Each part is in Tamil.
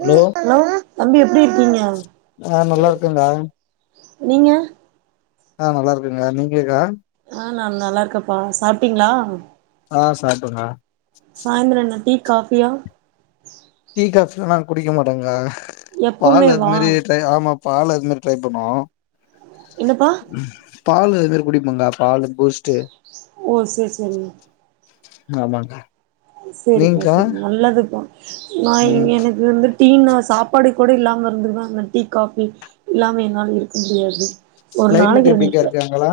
ஹலோ தம்பி எப்டி இருக்கீங்க ஆ நல்லா இருக்கேங்க்கா நீங்க ஆ நல்லா இருக்கேங்கா நீங்க கா ஆ நா நல்லா இருக்கேப்பா சாப்ட்டீங்க்ளா ஆ சாப்டேங்கா சாயந்திரன்ன டி காஃபியா டீ காஃபிலா நா குடிக்க மாட்டேங்கா எப்பவுமே பால் அது வா மாரி எதாய் ஆமா பால் அது மாரி ட்ரை பண்வோ என்னப்பா பால் அது மாரி குடிப்பங்க ஓ செர் செரி ஆமாக்கா செரிப்பா செரி நல்லதுதா நா ம் எனக்கு வந்துட் டீனா சாப்பாடு கூட இல்லாம இருந்துடுவ அந்த டீ காஃபி இல்லாம என்னால் இருக்க முடியாது ஒரு க்ளைமேட் நாளைக்கு எப்டிக்கா ரெண்டு இருக்கு அங்களா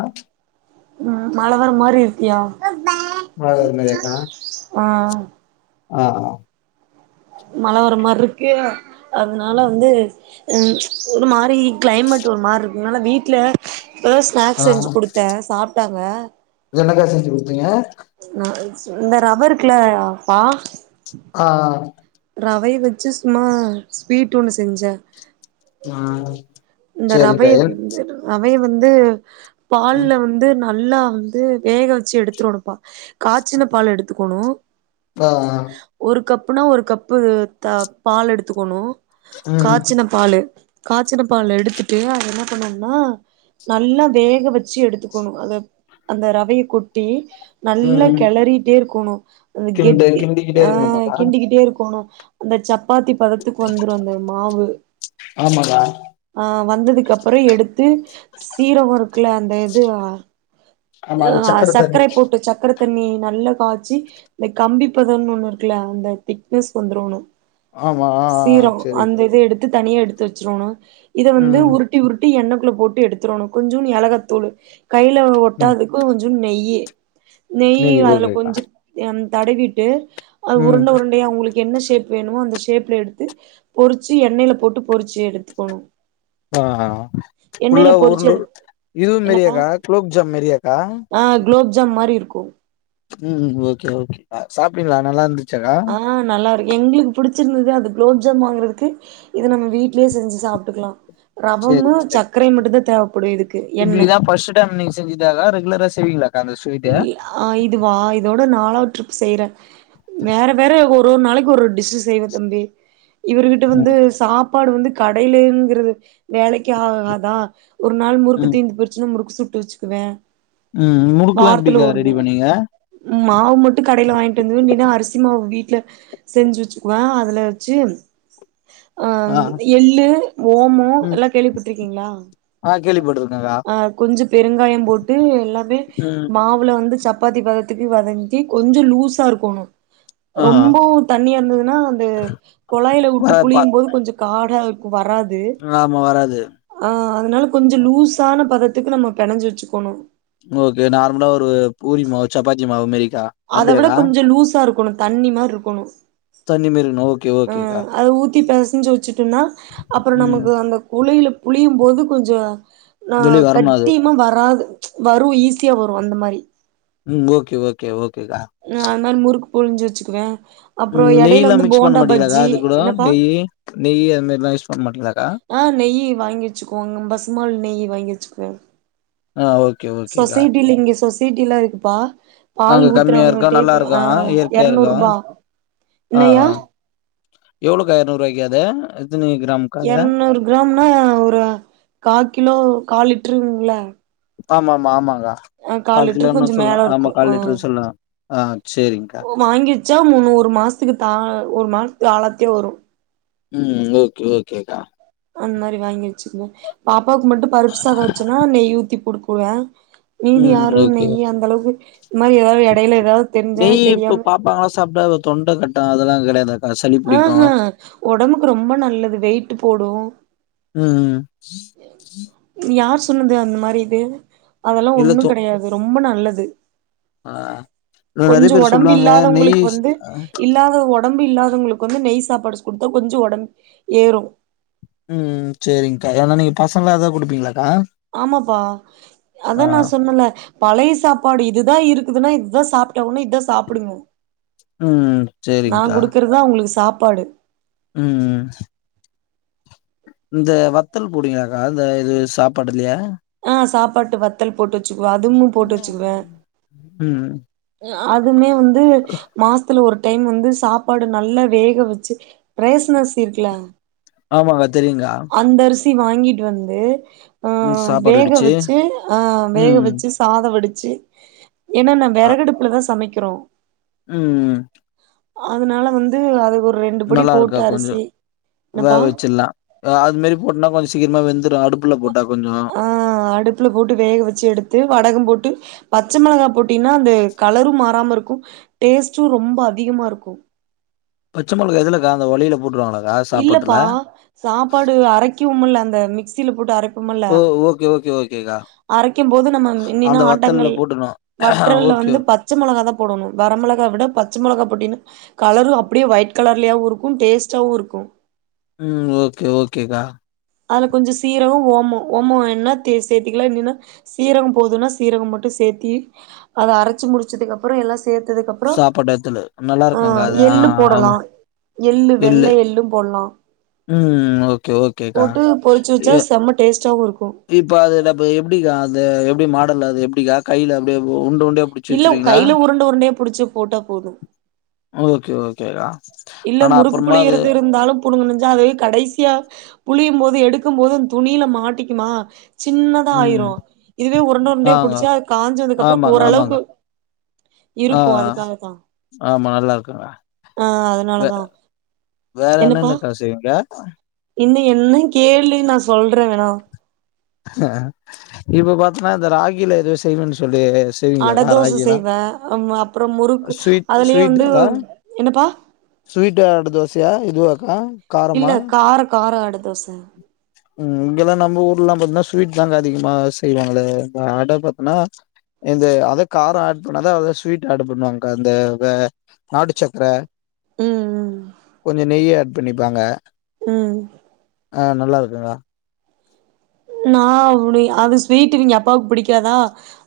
ம் மழ வர மாரி இருக்கியா மழ வர மாரியாகா ஆ அ அ மழ வர மாரிருக்கு அதனால வந்து அ ச்ச் ஒரு மாரி க்ளைமேட் ஒரு மாரிருக் இத்னால வீட்ல இப்பதா ஸ்நாக்ஸ் ஆ செஞ்சு குடுத்தே சாப் ட்டாங்க என்னக்கா செஞ்சு குடுத்தீங்க அ அ இந்த ரவருக்குல பா அ அ ரவைய வெச்சு சும்மா ஸ்வீட் ஒண்ணு செஞ்ச அ இந்த ரவைய [inaudible] வைய வந்து பால்ல ம் வந்து ந நல்லா வந்து வேக வெச்சி எடுத்துரோனேம்ப்பா காச்சின பால் எடுத்துக்கோனோ அ அ அப்பின்னா ஒரு கப்பு த பால் எடுத்துக்கோனோ ம் காச்சின பாலு காச்சின பால்ல எடுத்துட்டு அத என்ன பண்ணோன்னா நல்லா வேக வெச்சி எடுத்துக்கோனா அத அந்த ரவைய கொட்டி நல்லோ ம் கெளறீட்டே இருக் க்கோனோ அந்த கிண்டு கெட்டி கிண்டிக்கிட்டே அ இருக்கணுமாக்கா கிண்டிக்கிட்டே இருக்கோனோ அந்த சப் சப்பாத்தி பதத்துக்கு வந்துரும் அந்த மாவு ஆமாக்கா அ வந்ததுக்கு அப்பறம் எடுத்து சீரகம் இருக்குல அந்த இது அ ஆமா அந்த சக்கர தண்ணி சர்க்கரை போட்டு சர்க்கரை தண்ணி நல்ல காய்ச்சி இந்த கம்பிப்பதன்னு ஒண்ணு இருக்குல அந்த திக்னஸ் வந்துரோன்னு ஆமா ஆ ஆ சேரி த்து தனியே எடுத்து வச்சிருரோணும் இத வந்து ம் உருட்டி உருட்டி எண்ண குள்ள போட்டு எடுத்துரோணும் கொஞ்சோண்டு ஏலகத்தூளு கையில ம் ஒட்டாதுக்கு கொஞ்சம் நெய் [inaudible] நெய் அதுல கொஞ்ச எம் தடவிட்டு அது ம் உருண்ட உருண்டையா உங்களுக் என்ன ஷேப் வேணுமோ அந்த ஷேப்ல எடுத்து பொறிச்சு எண்ணெயில போட்டு பொறிச்சு எடுத்துக்கோணும் ஆ ஆ ஃபுல்ல பொறிச்சு உருண்டூ எடு இதுவும் என்னப்பா மெரியாக்கா குலோப் ஜாம் மெரியாக்கா போ ம் ம் ஓகே ஓகே சாப்டீங்களா நல்லா இருந்து ஆ நல்லா இருக்கு எங்ளுக்கு புடிச்சிருந்துது அது குலோப்ஜாம் வாங்குறதுக்கு இத நம்ம வீட்லேயே செஞ்சு சாப்ட்டுக்கலா ரவமு சக்கரை மட்டுந்தா தேவ இப்டி இதா ஃபர்ஸ்ட் டைம் நீங்கசெஞ்சிதா க்கா ரெகுலரா செய்வீங்களா இ அ இதுவா இதோட நாளாவது ட்ரிப் செய்ற வேற வேற ஒரு ஒரு நாளைக்கு ஒரு டிஸ் செய்வே தம்பி இவர்கிட்ட வந்து ம் சாப் சாப்பாடு வந்து கடையிலங்கிறது வேலைக் கி ஆகாதா ஒரு நாள் முறுக்கு ம் தீந்து போயிருச்சுனா முறுக்கு சுட்டு வச்சுக்குவே ம் முறுக்குலா வாரத்துல எப்டிக்கா ஒரு ரெடி நாள் பண்ணீங்க மாவு மட்டு கடையில வாங்கிட்டு வந்துருவே இல்லைனா அரிசி மாவு வீட்டு வீட்ல செஞ்சு வச்சுக்குவ அதுல வச்சி அ ஆ எள்ளு ஓமம் ம் எல்லா கேள்விப்பட்டுருக்கீங்களா ஆ கேள்விப்பட்ருக்கேக்கா அ கொஞ்சம் பெருங்காயம் போட்டு எல்லாமே ம் மாவுல வந்து சப் சப்பாத்தி பதத்துக்கு வதஞ்சி கொஞ்சம் லூஸா இருக்கோணும் ஆ ரொம்பவு தண்ணியா இருந்ததுன்னா அந்த கொழாய்ல வுட்டு வராது பா புழியும் போது கொஞ்சம் கார்டா வராது ஆமா வராது ஆ னால் கொஞ்சோ லூஸான பதத்துக்கு நம்ம பெனஞ்சு வெச்சுக்கணு ஓகே நார்மலா ஒரு பூரிமாவு சப்பாத்தி மாவு மாரிக்கா அத விட அப்டியாக்கா கொஞ்சோ லூஸா இருக்கோணு தண்ணி மாரி இருக்கோணு தண்ணி மாரி இருக்கணு ஓகே ஓகேக்கா ம் அத ஊத்தி பெச ஞ்ச்சு வச்சு ட்டுனா அப்புறோ ம் நமக்கு அந்த குழியில புழியும் போது கொஞ்சோ ஆ வெளிய வரணு அது கட்டியிம்மா வராது வரு ஈஸியா வரு அந்த மாரி ம் ஓகே ஓகே ஓக் ஆ அந்த் மாரி முறுக் புழிஞ்சு வெச்சுக்குவே அ அப்புறோ ம் எடையில நெய்லா வந்து மிக்ஸ் பண்ண போண்டா மாட்டீங்களாக்கா பஜ்ஜி அது கூட என்னப்பா நெய்யி நெய் அது மாரிலா யூஸ் பண்ண மாட்டீங்களாக்கா ஆ நெய் வாங்கி வெச்சுக்கோங்க பசுமாள் நெய் வாங்கி வெச்சு த ஆ ஓகே ஓகேக்கா சொசைட்டில இங்கே சொசைட் டிட்டில்லா இருக்குப்பா பால் அங்க ஊத் கம்மியா இருக்கா நல்லா இருக்காங்க இயற்கையாருக்கா அ என்னய்யா அ எவ்ளோக்கா எரநூறு ரூபாய்க்கி த அத் எரநூறு கிராம்னா ஒரு காகிலோ கால் லிட் ட்றுங்ளா ஆமா ஆமா ஆமாங் க காக் லிட்டரு கிலோன்னு கொஞ்சோ சொல்வே ஆமா கால்லிட்ரு சொன்ன அ ஒ வாங்கி வெச்சா முன்னோரு மாஸ்த்துக்கு தா ஒரு மாஸ்த் ஆலது த்தே வரு ம் ஓகே ஓகேக்கா அந்த மாரி வாங்கி வெச்சுக்குங்க பாப் பாவுக்கு மட்டு பருப்பு சாதோ வெச்சன்னா நெய் ஊத்தி குடுக் குவோ மீதி ம் யாரு ஓகே நெய் அந்தளவுக்கு இந் மாரி எதாவது எடையில எதாவது தெரிஞ்சா அது நெய் தெரியாம டா அதெல்லா கடையாதாக் அஹ்ஹ ஒடம்புக்கு ரொம்ப நல்லது வெயிட்டு போடு ம் சொன்னுது அந்த மாரி இது அதெல்லா இல்ல ஒண்ணு தொ கெடையாது ரொம் ப நல்லது ஆ நெறைய கொஞ்சோ பேர் ஒடம்பு சொல்லுவாங்க நெய் இல்லாதவங்களுக்கு ஸ் வந்து ஆ இல்லாத ஒடம்பு இல்லா வந்து உங்களுக்கு வந்து நெய் சாப்பாடு கொடுத்தா கொஞ்சோ ஒடம் ஏறு ம் ம் செரிங்கா ஏனா நீங்க பசங்க்ளா அதா குடுப்பீங்களா ஆமாப்பா அதா ஆ நா சொன்னல பழைய சாப்பாடு இதுதா இருக்குதுனா இத்தா சாப்ட்டாகுனு இத்தா சாப்புடுனு ம் நா சேரிங்க்கா குடுக்கறதா அவங்களுக்கு சாப் பாடு ம் இந்த வத்தல் போடுவீங்களா அக்கா இந்த இது சாப்பாட்டுலேயே ஆ சாப்பாட்டு வத்தல் போட்டு வெச்சுக்குவே அதுவுமே போட்டு வெச்சுக்குவே ம் அதுமே வந்து ம மாசத்துல ஒரு டைம் வந்து சாப்பாடு நல்லா வேக வெச்சு ரேஷன் அரிசி இருக்குல ஆமாங்க்கா தெரியுங்க்கா தி வாங்கிட்டு வந்து ஆ ம் சாப்பாடு வேக வடிச்சு வெச்சு ஆ வேக ம் வெச்சு சாத வடிச் சு ஏனா நா அ வெறகடுப்புல தா சமைக் குறோ ம் ம் அதுனால வந்து அது ஒ நல்லா இருக்கோ கொஞ்சொ வேக என்னப்பா வெச்சிட்லா ஆ அது மாரி போட்டோனா கொஞ்சொ ச் சீக்ரமா வெந்து ஆ அடுப்புல போட்டு வேக வெச்சு எடுத்து வடகம் போட் டு பச்ச மெளகாய் போட்டீனா அந்த கலரு மாறாம இருக்கு டேஸ்ட்டு ரொம்ப அதிகமா இருக்கு பச்ச மெளகா எதுலக்கா அந்த வழியில போட்டுறாங்களே இல்லப்பா சாப்பாடு அரைக்குவோமுல்ல அந்த மிக்சில போட்டு அரை ஓ ஓகே ஓகே ஓ அரைக்கும் போது நம்ம முன்னின ஆட்டங்கள் வத்தல்ல போட்றணு வற்றல்ல ஓகே வந்து பச்ச மெள [unintelligible] தா போடணும் வரமிளகா விட பச்ச மொளகா போட்டினா கலரும் அப்டே ஒயிட் கலர்லியாவுருக்கு டேஸ்டாவு இருக்கு ம் ஓகே ஓகேகா அத்ல கொஞ்சொ சீரொவ் ஓம்மொ ஓம்மொ என்ன தே சேத்திக்கிலா என்னென்னா சீரவும் போதுனா சீரக மட்டு சேத்தி அத அரச்சி முடிச்சதுக் அப்பறொ எல்லாஸ் தேத்ததுக் அப்றொ சாப்பாட்டு எடத்துல நல்லா ஆ இருக்குங்க்கா அது ஆ எள்ளு ஆமா போடலா எள்ளு வெள்ள இல்லு எள்ளு போட்லா ம் ஒ கே ஓகேகா போட்டு பொறிச்சு வச்சா ய செம்ம டேஸ்ட்டாவு இருக்கு இப்ப அது நப்பு எப்டிக்கா அந்த எப் மாடலாது எப்டிகா கைல அப்டே இல்ல உ கைல உருண்ட உருண்டயா புடுச்சு போட்டா போது ஓகே ஓகேகா இல்ல முறுக்கு புளியற்து இருந்தாலு புடுங்குனுஞ்சாது கடைசியா புளியும்போது எடுக்கும்போது அந் துணில மாட்டிக்கிமா சின்னதா ம் ஆயிரும் இதுவே உருண்ட உருண்டயா ஆங்க புடுச்சா அது காஞ்சதுக் அப்றப் ஆமாங்க ஆமாங்க ஓரளவுக்கு ஆ இருக்கு அதுக்காகத்தா ஆ வெ அதனாலதா வேற என்னப்பா என்னென்னக்கா செய்விங்க இன்னு என்ன கேளு நா சொல்றே வேணா இப்ப பாத்தனா இந்த ராகில எதோ செய்வன்னு சொன் தே செய்வீங்ளா அட தோச ராகி எல்லா செய்வே அம் அப்புறோ முறுக்கு ஸ்வீட் அதுலயே ஸ்வீட் வந்து அதா என்னப்பா ஸ்வீட் அட தோஸ்யா இதுவாக் ஆஹ் இல்ல காரமா கார கார ஆட தோச ம் ம் இங்கெலா நம்ம ஊர்ல்லாம் பத்னாஸ் ஸ்வீட் தாங்க அதிகமா செய்வாங்ளே த அட பத்னா இந்த அத காரொ ஆட் பண்ணாதான் அத ஸ்வீட் ஆட் பண்ணுவாங்க்கா அந்த வ நாட்டு சக்ர ம் கொஞ்ச நெய்யத் பிண்ணிப்பாங்க ம் அ நல்லாரு [unintelligible] நா உடி அது ஸ்வீட்டிவிங்க அப்பாவுக் புடிக்காதா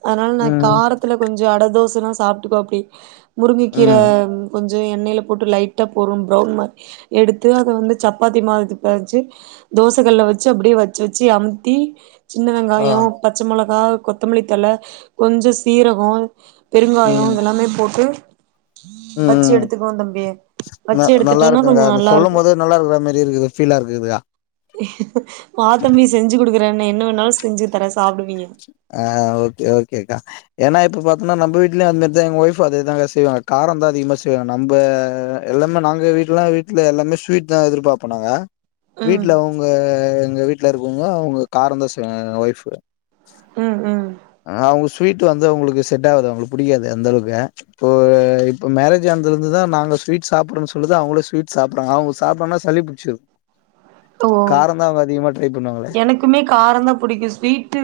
அத்னால நா ம் காரத்ல கொஞ்சொ அட தோஸ் துனா சாப்ட்டுக்கோ அப்டி முருங்குக்கீர ம் கொஞ் ஜோ எண்ணைல போட்டு லைட்டா பொரும் ப்ரவுன் மாய் எடுத்து அத வந்து சப்பாத்தி மாதுது பெதச்சி தோசகல்ல வச்சு அப்டே வச்சு வச்சு அம் தீ சின்ன ஆ வெங்காயோ பச்ச மொளக் ஹாவ் கொத்தம்லி தல கொஞ்ச சீரகொ பெருங்காயொ இதெல்லாமே போட்டு வச்சு ம்ம்ம் எடுத்துக்குவோ தம்பி ந வச்சு எடுத்துட்டோனா நல்லாருக்குங்கா கொஞ்சோ நீ நல்லா இருக்கு சொல்லும்போதே நல்லாருக்குற மேரி இருக்குது ஃபீலா இருக்துக்கா வா தம்பி செஞ்சு கு குடுக்குற என்ன என்ன வேன்னாலும் செஞ்சு தரன் ஆ ஓக்கே ஓக்கேக்கா ஏன்னா இப்ப பா அனா நம் வீட்லயும் அதுமாரி தா எங்க ஒயிஃப் அதேதாங்க செய்வாங்க காரோ தா அதிகமா செய்வாங்க நம்ப எல்லாமே நாங்க வீட்லல்லா வீட்ல எல்லாமே ஸ்வீட் தா எதிர்பாப்போம் நாங்க ம் வீட்ல உங்க எங்க வீட்ல இருக்கவங்க அவுங்க காரோந்தா செய்வாங்க எங்க ஒயிஃப்பு ம் ம் ஆ ஆ அவுங்க ஸ்வீட் வந்து அவுங்களுக்கு செட் ஆவாது அவுங்களுக்கு பிடிக்காது அந்தளவுக்கு இப்போ இப்போ மேரேஜ் ஆன தலந்துதா நாங்க ஸ்வீட் சாப்புறோன்னு சொல்லுது அவங்களு ஸ்வீட் சாப்புட்றாங்க அவங்க சாப்டங்கன்னா சளி புடி ஓ அதிகமா ட்ரை பண்ணுவாங்களே எனக்குமே காரோ தா புடிக்கும் ஸ்வீட்டு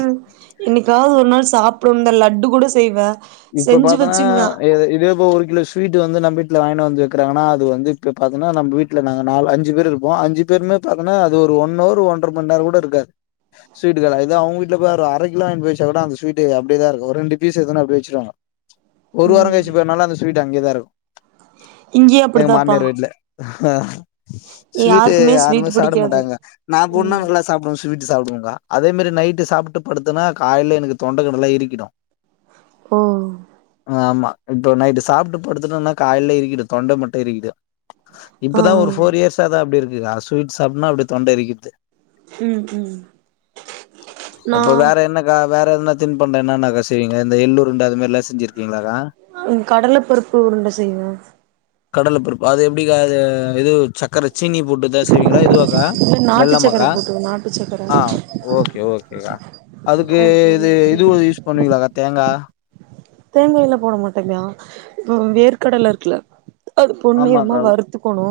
என்னிக்காவது ஒ ன்னா சாப்டும் இந்த லட்டு கூட செய்வ இப்போ பாத்தன்னா இத இதே இப்ப ஒரு கிலோ ஸ்வீட் வந்து நம்பி ட்ல வாயிண்னு வந்து வெக்குறாங்கனா அது வந்து இப்ப பாத்தனா நம்ப வீட்ல நாங்க நாலு அஞ்சு பேரு இருப்போம் அஞ்சி பேருமே பாத்தோன்னா அது ஒரு ஒன் ஹவர் ஒன்றரை மணி நேரம் கூட இருக்காது ஸ்வீட் இருக்காது அ இத்தா அவுங்க வீட்ல பாரு அரகிலோ வாயிண் போயி வச்சா கூட அந்த ஸ்வீட்டு அப்டியே தான் இருக்கும் ரெண்டு பீஸ் எத்துன்னு அப்டியே வெச்சிருவாங்க ஒரு வாரோ கழிச்சு பார் நல்லா இருந்துச்சு ஸ்வீட் அங்கயேதாருக்கும் இங்கியும் அப்புடிதாப்பா ஹா ஹா ஸ்வீட்டு யாருமே ஸ்வீட் சாப்ட பிடிக்காது மாட்டாங்க நான் போனா ம் நல்லா சாப்டுவேன் ஸ்வீட்டு சாப்டுவன்க்கா அதேமாரி நைட்டு சாப்ட்டு படுத்தன்னா காயில்ல எனக்கு தொண்ட கிண்டல்லா இருக்கிடும் ஓ இப்போ நைட்டு் சாப்ட்டு படுத்தட்டோன்னா காயில்ல இருக்கிடும் தொண்ட மட்டும் இருக்கிடும் ஆ இப்பதா ஒரு ஃபோர் இயர்ஸா தா அப்டி இருக் இதுதா ஸ்வீட் சாப்ட்னா அப்புடே தொண்ட இருகிட்து ம் ம் நா இப்ப வேற என்னக்கா வேற எதுன்னா தின் பன்டோ என்னென்னக்கா செய்வீங்க இந்த எள்ளுருண்ட அது மாரிலா செஞ்சிருக்கிங்களா ம் கடல பருப்பு உருண்ட செய்வ கடல பருப்பு அது எப்டி கா அது இது சக்கர சீனி போட்டுதா ஸ் செய்வீங்களா இதுவாக்கா இல்ல நாட்டு சக்கர வெள்ளமாக்கா போட்டுவே நாட்டு சக்கர ஆ ஓகே ஓகேக்கா அதுக்கு அது இது போல இது செய்வே ஒரு யூஸ் பண்ணுவீங்களா டா தேங்காயிலா போட மாட்டேங்கா ம் வேர்க்கடல இருக்குல அது பொண் நிறமா வருத்துக்கணு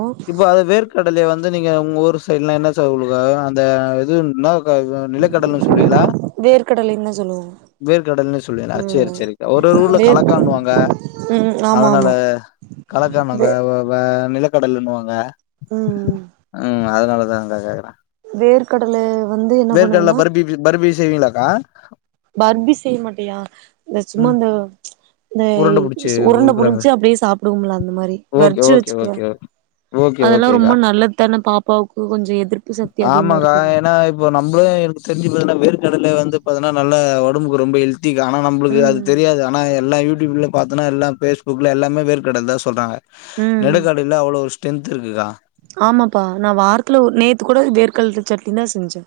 ல்லே வந்து நீங்க உங்க ஊரு சைட்லா [unintelligible] அந்த இதுன்னா அ வ நிலக்கடலன் சொல்வீங்களா வேர்க்கடலைன்னு தா சொல்லுவோ வேர்கடல்னே சொல்வீங்ளா சேரி ம் சேரிக்கா ஒரு ஒரு ஊர்ல வேர் கலக்கான்னுவாங்க ம் ஆமா அதனால ஆமா கலக் அந்த வே வ வ ஆ நிலக்கடலைன்னுவாங்க ம் ஆ அதனாலதாங்கா கேக்கற வேர்க்கடல வந்து என்ன வேர்க்கடல பண்ணுவனா பர்பி பி பர்பி செய்விங்ளாக்கா பர்பி செய்ய மாட்டியா இந்த சும்மா ம் அந்த இந்த உருண்ட புடிச்சு உரண்ட உருக்குற புடிச்சு மாரி அப்படியே சாப்பிடுவோம்ல அந்த மாரி ஓகே வரிச்சு ஓகே வெச்சுக்குவ ஓகே ஓகே அதெல்லா ஓகேக்கா ரொம்ப நல்லதான பாப்பாக்கு கொஞ்ச எதிர்ப்பு சக்தி அதிகமா ஆமாக்கா இருக்குல கடல வந்து பாத்தனா நல்ல ஒடம்புக்கு ரொம்ப ஹெல் க்கா ஆனா நம்புளுக்கு அது ம் தெரியாது ஆனா எல்லா யூ டி யுப்லா பாத்தனா எல்லா ஃபேஸ்புக்ல எல்லாமே வேர்க்கடலதா சொ ல்றாங்க ம் நெடக்கடலல அவ்ளோ டென்த்ருக்குக்கா ஆமாப்பா நா வாரத்துல ஒரு நேத்துக் கூட வேர்க்கல்ல சட்னி தா செஞ்ச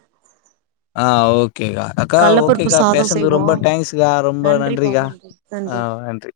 ஆ ஓகேக்கா அக்கா ஓகேக்கா சாதோ பேசன்து செய்வோ ரொம்ப டைங்க்ஸுகா ரொம்ப நன்றிப்பா நன்றிக்கா நன்றி நன்றி ஆ நன்றி